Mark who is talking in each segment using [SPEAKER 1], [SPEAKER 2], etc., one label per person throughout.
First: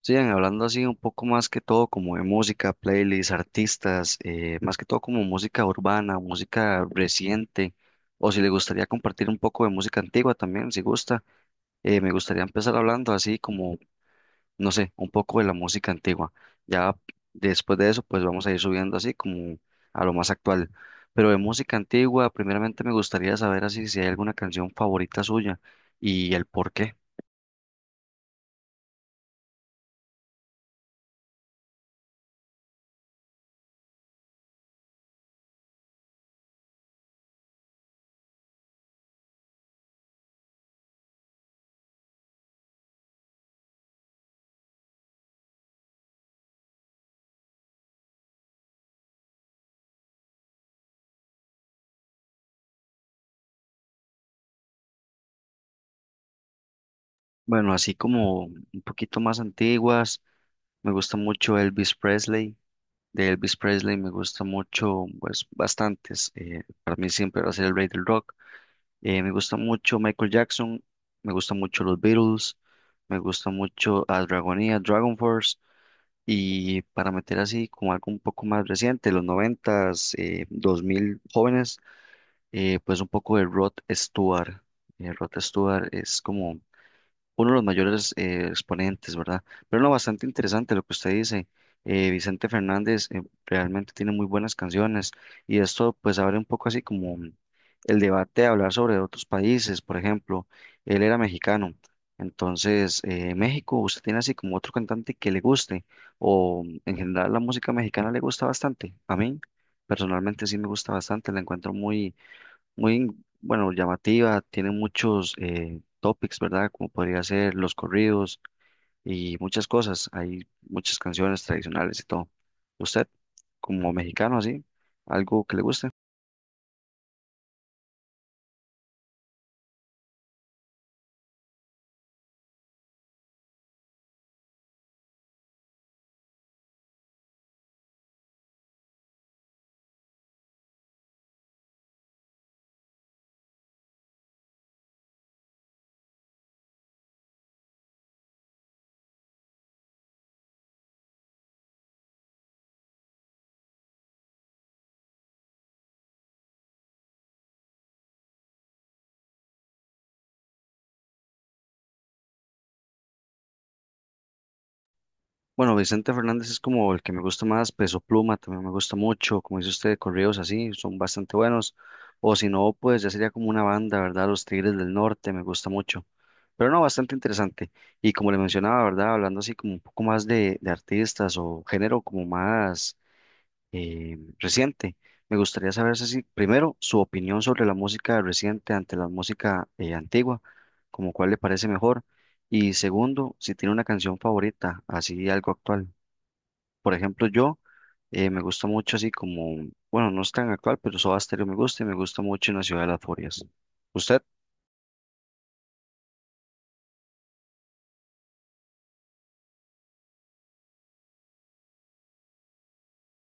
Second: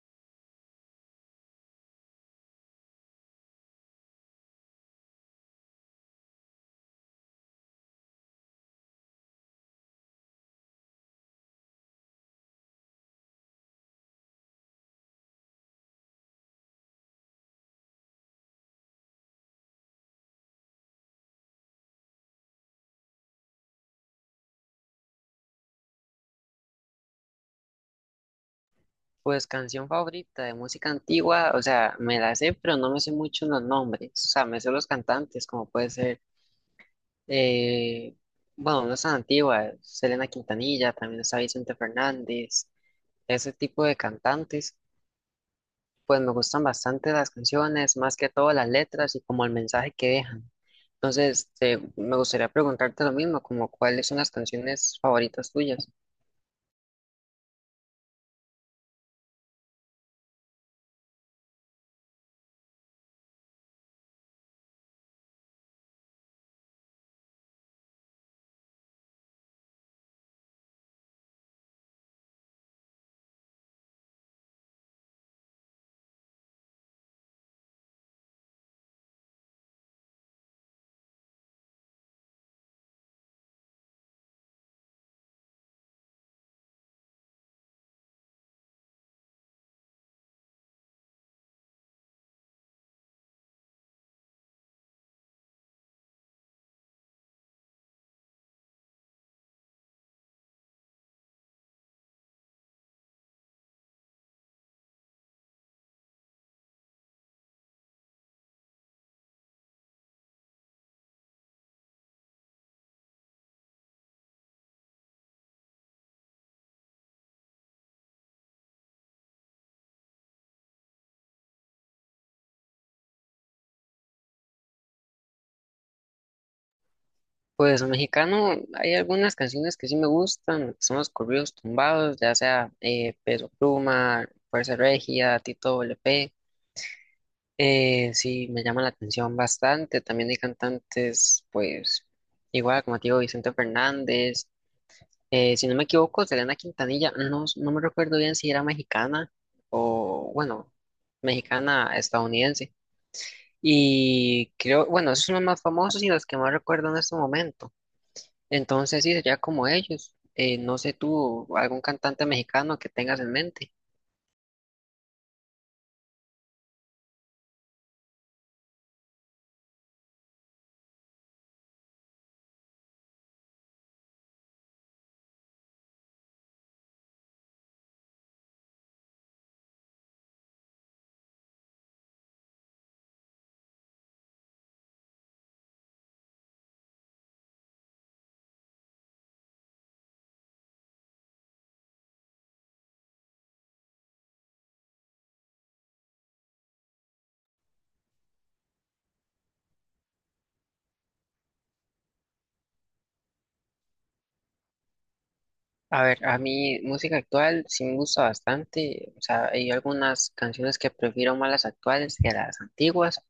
[SPEAKER 1] Sigan hablando así un poco más que todo como de música, playlists, artistas, más que todo como música urbana, música reciente, o si le gustaría compartir un poco de música antigua también, si gusta, me gustaría empezar hablando así como, no sé, un poco de la música antigua. Ya después de eso, pues vamos a ir subiendo así como a lo más actual. Pero de música antigua, primeramente me gustaría saber así si hay alguna canción favorita suya y el por qué.
[SPEAKER 2] Pues canción favorita de música antigua, o sea, me la sé, pero no me sé mucho los nombres, o sea, me sé los cantantes, como puede ser, eh, bueno, no es tan antigua, Selena Quintanilla, también está Vicente Fernández, ese tipo de cantantes, pues me gustan bastante las canciones, más que todo las letras y como el mensaje que dejan. Entonces, este, me gustaría preguntarte lo mismo, como cuáles son las canciones favoritas tuyas.
[SPEAKER 1] Bueno, así como un poquito más antiguas. Me gusta mucho Elvis Presley. De Elvis Presley me gusta mucho, pues bastantes. Para mí siempre va a ser el rey del rock. Me gusta mucho Michael Jackson. Me gusta mucho los Beatles. Me gusta mucho a Dragonia, Dragon Force. Y para meter así como algo un poco más reciente, los noventas, dos mil jóvenes, pues un poco de Rod Stewart. Rod Stewart es como uno de los mayores exponentes, ¿verdad? Pero no, bastante interesante lo que usted dice. Vicente Fernández realmente tiene muy buenas canciones y esto pues abre un poco así como el debate de hablar sobre otros países. Por ejemplo, él era mexicano, entonces México, ¿usted tiene así como otro cantante que le guste o en general la música mexicana le gusta bastante? A mí personalmente sí me gusta bastante, la encuentro muy muy, bueno, llamativa, tiene muchos topics, ¿verdad? Como podría ser los corridos y muchas cosas. Hay muchas canciones tradicionales y todo. ¿Usted, como mexicano, así, algo que le guste?
[SPEAKER 2] Pues mexicano, hay algunas canciones que sí me gustan, son los corridos tumbados, ya sea Peso Pluma, Fuerza Regia, Tito LP, sí me llama la atención bastante, también hay cantantes, pues igual como te digo, Vicente Fernández, si no me equivoco, Selena Quintanilla, no, no me recuerdo bien si era mexicana o bueno, mexicana estadounidense, y creo, bueno, esos son los más famosos y los que más recuerdo en este momento. Entonces sí, sería como ellos. No sé tú, algún cantante mexicano que tengas en mente.
[SPEAKER 1] Bueno, Vicente Fernández es como el que me gusta más, Peso Pluma también me gusta mucho, como dice usted, corridos así, son bastante buenos, o si no, pues ya sería como una banda, ¿verdad? Los Tigres del Norte me gusta mucho, pero no, bastante interesante. Y como le mencionaba, ¿verdad? Hablando así como un poco más de artistas o género como más reciente, me gustaría saber si primero su opinión sobre la música reciente ante la música antigua, como cuál le parece mejor, y segundo, si tiene una canción favorita, así algo actual. Por ejemplo, yo me gusta mucho así como, bueno, no es tan actual, pero Soda Stereo me gusta y me gusta mucho En la Ciudad de las Furias. Usted,
[SPEAKER 2] A ver, a mí música actual sí me gusta bastante. O sea, hay algunas canciones que prefiero más las actuales que las antiguas,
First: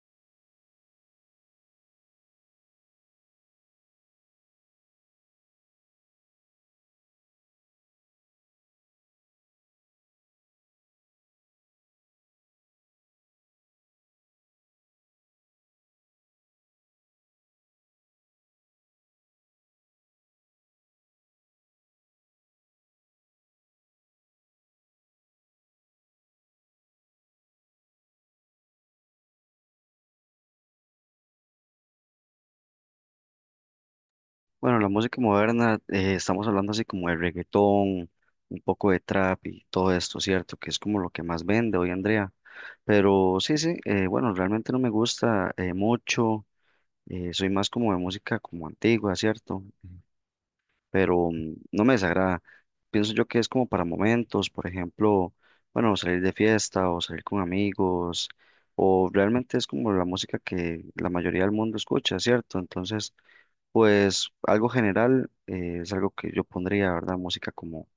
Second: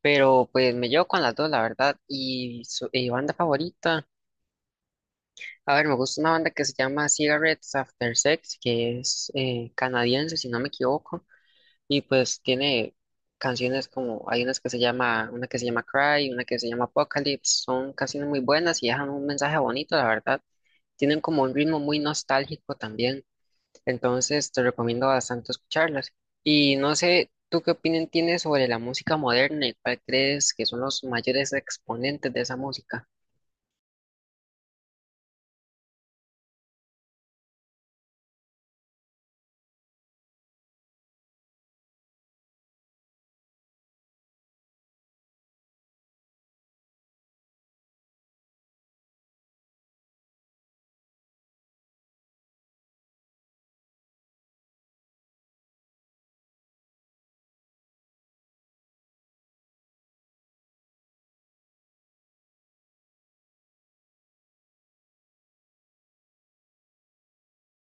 [SPEAKER 2] pero pues me llevo con las dos, la verdad. Y, su, y banda favorita, a ver, me gusta una banda que se llama Cigarettes After Sex, que es canadiense, si no me equivoco. Y pues tiene canciones como, hay unas que se llama, una que se llama Cry, una que se llama Apocalypse, son canciones muy buenas y dejan un mensaje bonito, la verdad. Tienen como un ritmo muy nostálgico también, entonces te recomiendo bastante escucharlas. Y no sé, ¿tú qué opinión tienes sobre la música moderna y cuál crees que son los mayores exponentes de esa música?
[SPEAKER 1] bueno, la música moderna, estamos hablando así como de reggaetón, un poco de trap y todo esto, ¿cierto? Que es como lo que más vende hoy, Andrea. Pero sí, bueno, realmente no me gusta mucho, soy más como de música como antigua, ¿cierto? Pero no me desagrada. Pienso yo que es como para momentos, por ejemplo, bueno, salir de fiesta o salir con amigos, o realmente es como la música que la mayoría del mundo escucha, ¿cierto? Entonces, pues algo general es algo que yo pondría, ¿verdad? Música como,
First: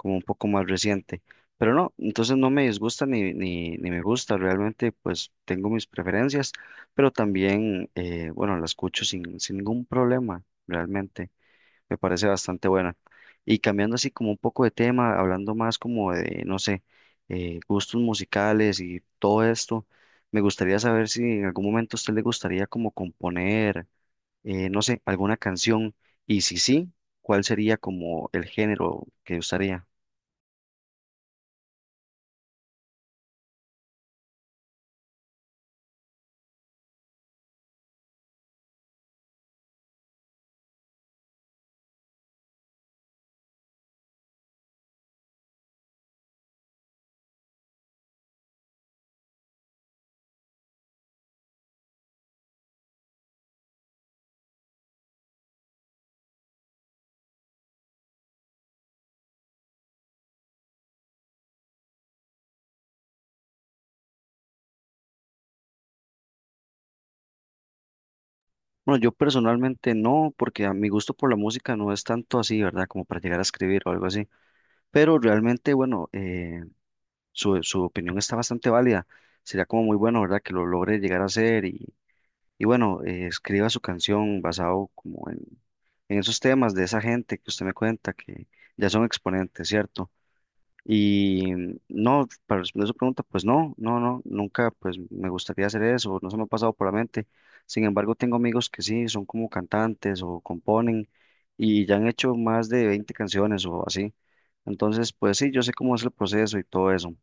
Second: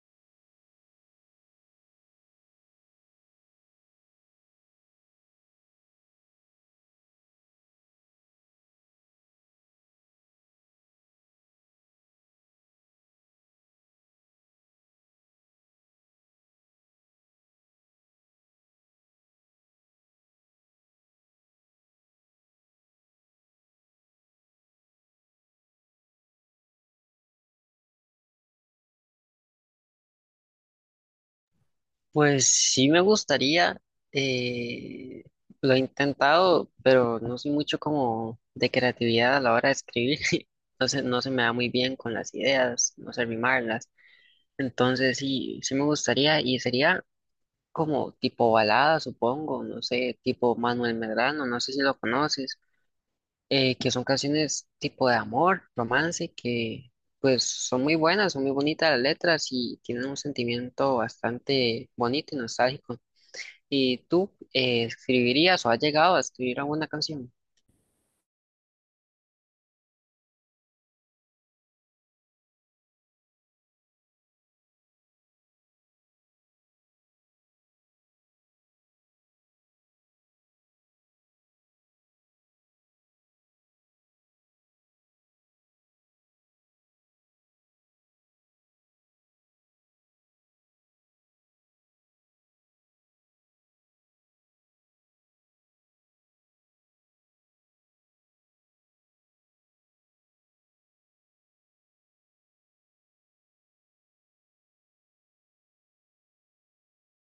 [SPEAKER 1] como un poco más reciente. Pero no, entonces no me disgusta ni me gusta, realmente pues tengo mis preferencias, pero también, bueno, la escucho sin ningún problema, realmente. Me parece bastante buena. Y cambiando así como un poco de tema, hablando más como de, no sé, gustos musicales y todo esto, me gustaría saber si en algún momento a usted le gustaría como componer, no sé, alguna canción y si sí, ¿cuál sería como el género que usaría?
[SPEAKER 2] Pues sí me gustaría, eh, lo he intentado, pero no soy mucho como de creatividad a la hora de escribir, entonces no se me da muy bien con las ideas, no sé rimarlas, entonces sí, sí me gustaría y sería como tipo balada, supongo, no sé, tipo Manuel Medrano, no sé si lo conoces, que son canciones tipo de amor, romance, que pues son muy buenas, son muy bonitas las letras y tienen un sentimiento bastante bonito y nostálgico. ¿Y tú escribirías o has llegado a escribir alguna canción?
[SPEAKER 1] Bueno, yo personalmente no, porque a mi gusto por la música no es tanto así, ¿verdad? Como para llegar a escribir o algo así. Pero realmente, bueno, su opinión está bastante válida. Sería como muy bueno, ¿verdad? Que lo logre llegar a hacer y bueno, escriba su canción basado como en esos temas de esa gente que usted me cuenta que ya son exponentes, ¿cierto? Y no, para responder su pregunta, pues no, nunca pues me gustaría hacer eso, no se me ha pasado por la mente. Sin embargo, tengo amigos que sí, son como cantantes o componen y ya han hecho más de 20 canciones o así. Entonces, pues sí, yo sé cómo es el proceso y todo eso.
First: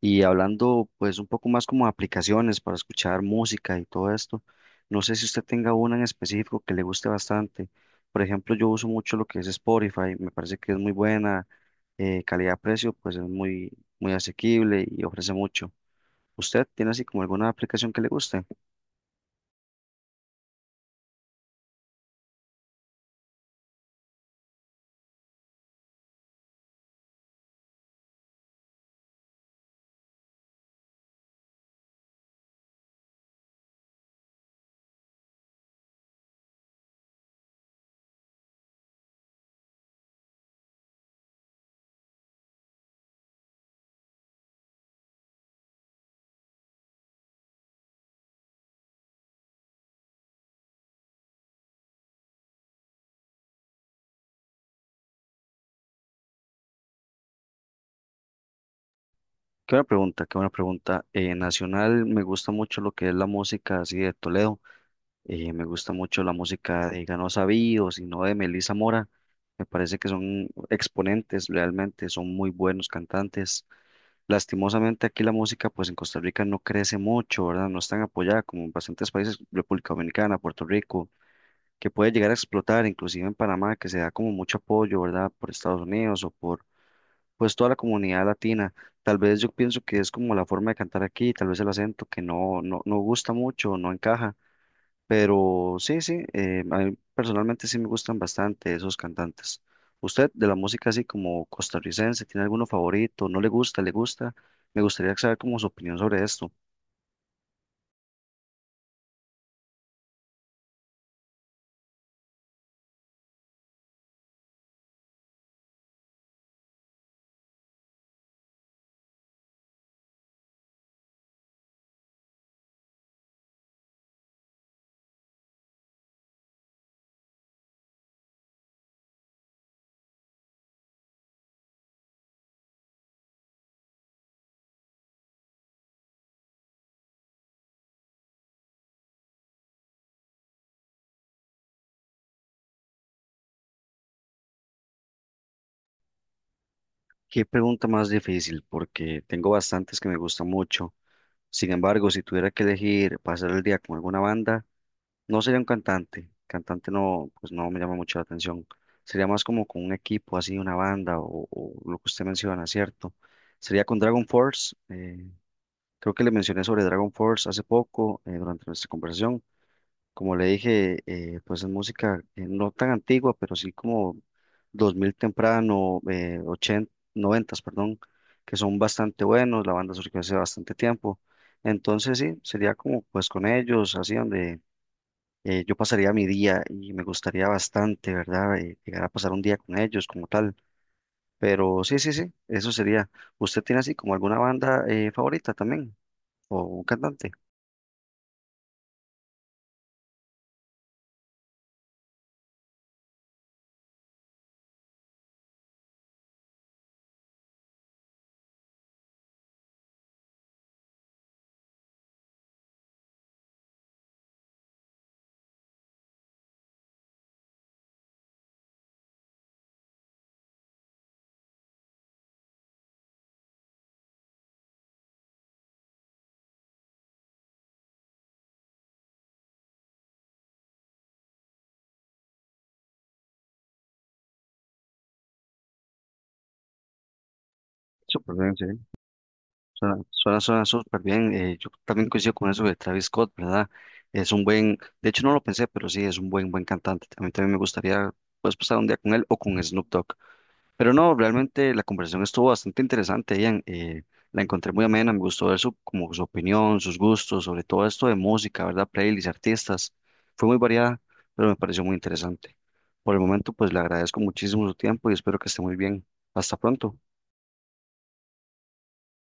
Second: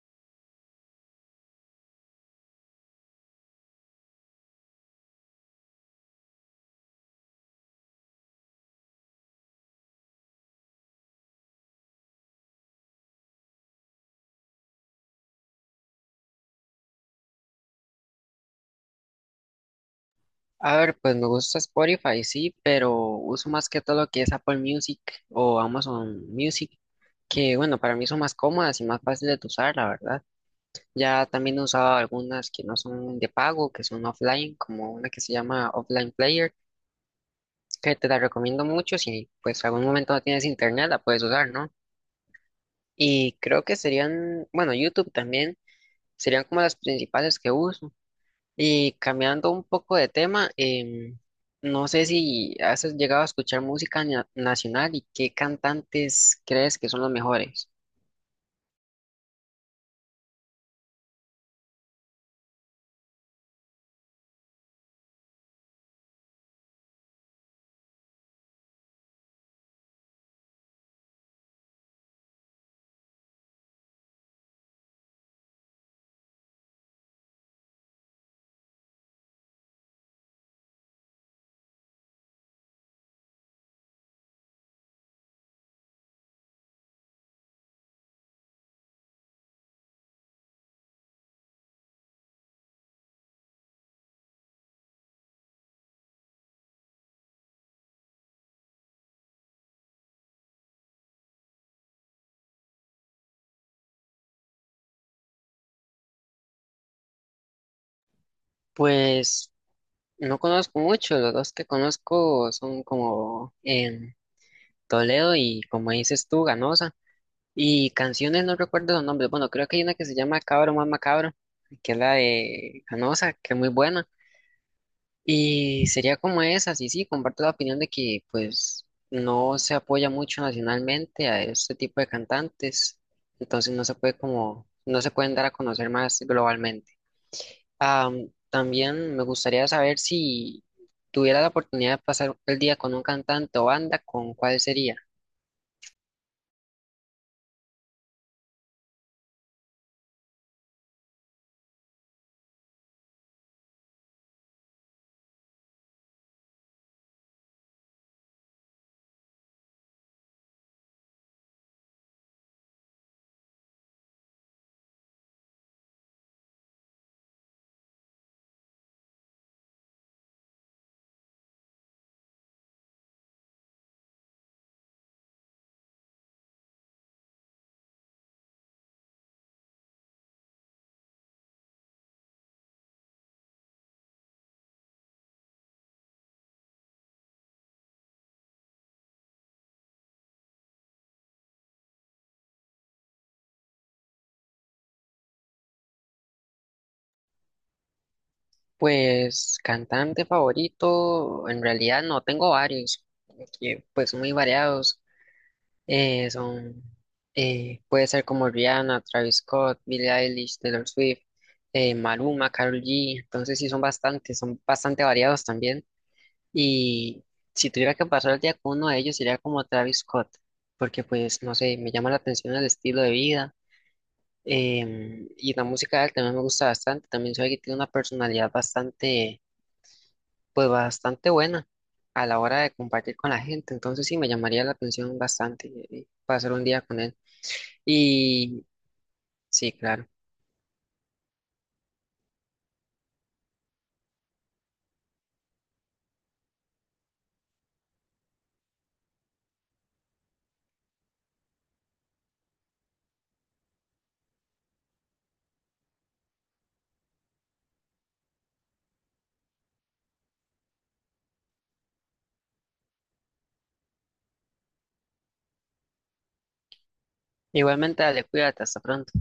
[SPEAKER 1] Y hablando pues un poco más como de aplicaciones para escuchar música y todo esto, no sé si usted tenga una en específico que le guste bastante. Por ejemplo, yo uso mucho lo que es Spotify, me parece que es muy buena, calidad-precio pues es muy, muy asequible y ofrece mucho. ¿Usted tiene así como alguna aplicación que le guste?
[SPEAKER 2] A ver, pues me gusta Spotify, sí, pero uso más que todo lo que es Apple Music o Amazon Music, que bueno, para mí son más cómodas y más fáciles de usar, la verdad. Ya también he usado algunas que no son de pago, que son offline, como una que se llama Offline Player, que te la recomiendo mucho si pues algún momento no tienes internet, la puedes usar, ¿no? Y creo que serían, bueno, YouTube también, serían como las principales que uso. Y cambiando un poco de tema, no sé si has llegado a escuchar música nacional y qué cantantes crees que son los mejores.
[SPEAKER 1] Qué buena pregunta, qué buena pregunta. Nacional me gusta mucho lo que es la música así de Toledo. Me gusta mucho la música de Ganosa Bío, sino de Melissa Mora. Me parece que son exponentes, realmente son muy buenos cantantes. Lastimosamente aquí la música pues en Costa Rica no crece mucho, ¿verdad? No es tan apoyada como en bastantes países, República Dominicana, Puerto Rico, que puede llegar a explotar, inclusive en Panamá, que se da como mucho apoyo, ¿verdad? Por Estados Unidos o por pues toda la comunidad latina. Tal vez yo pienso que es como la forma de cantar aquí, tal vez el acento que no gusta mucho, no encaja pero sí, sí, a mí personalmente sí me gustan bastante esos cantantes. ¿Usted de la música así como costarricense tiene alguno favorito? ¿No le gusta? ¿Le gusta? Me gustaría saber como su opinión sobre esto.
[SPEAKER 2] Pues no conozco mucho, los dos que conozco son como en Toledo y como dices tú, Ganosa. Y canciones no recuerdo los nombres, bueno, creo que hay una que se llama Cabro más Macabro, que es la de Ganosa, que es muy buena. Y sería como esa. Sí, sí, comparto la opinión de que pues no se apoya mucho nacionalmente a este tipo de cantantes, entonces no se puede como, no se pueden dar a conocer más globalmente. También me gustaría saber si tuviera la oportunidad de pasar el día con un cantante o banda, ¿con cuál sería?
[SPEAKER 1] Qué pregunta más difícil, porque tengo bastantes que me gustan mucho. Sin embargo, si tuviera que elegir pasar el día con alguna banda, no sería un cantante. Cantante no, pues no me llama mucho la atención. Sería más como con un equipo, así una banda o lo que usted menciona, ¿cierto? Sería con Dragon Force. Creo que le mencioné sobre Dragon Force hace poco, durante nuestra conversación. Como le dije, pues es música no tan antigua, pero sí como 2000 temprano, 80, 90, perdón, que son bastante buenos. La banda surgió hace bastante tiempo. Entonces sí, sería como pues con ellos, así donde yo pasaría mi día y me gustaría bastante, ¿verdad? Llegar a pasar un día con ellos como tal. Pero sí, eso sería. ¿Usted tiene así como alguna banda favorita también o un cantante?
[SPEAKER 2] Pues cantante favorito, en realidad no tengo varios, que pues son muy variados. Son, puede ser como Rihanna, Travis Scott, Billie Eilish, Taylor Swift, Maluma, Karol G. Entonces sí son bastantes, son bastante variados también. Y si tuviera que pasar el día con uno de ellos sería como Travis Scott, porque pues no sé, me llama la atención el estilo de vida. Y la música de él también me gusta bastante. También sabe que tiene una personalidad bastante, pues bastante buena a la hora de compartir con la gente. Entonces sí me llamaría la atención bastante pasar un día con él.
[SPEAKER 1] Súper bien, sí.
[SPEAKER 2] Y sí, claro.
[SPEAKER 1] Suena súper bien. Yo también coincido con eso de Travis Scott, ¿verdad? Es un de hecho no lo pensé, pero sí, es un buen cantante. A mí también me gustaría, pues, pasar un día con él o con Snoop Dogg. Pero no, realmente la conversación estuvo bastante interesante, Ian. La encontré muy amena, me gustó ver su, como su opinión, sus gustos, sobre todo esto de música, ¿verdad? Playlists, artistas. Fue muy variada, pero me pareció muy interesante. Por el momento, pues, le agradezco muchísimo su tiempo y espero que esté muy bien. Hasta pronto.
[SPEAKER 2] Igualmente, dale, cuídate, hasta pronto.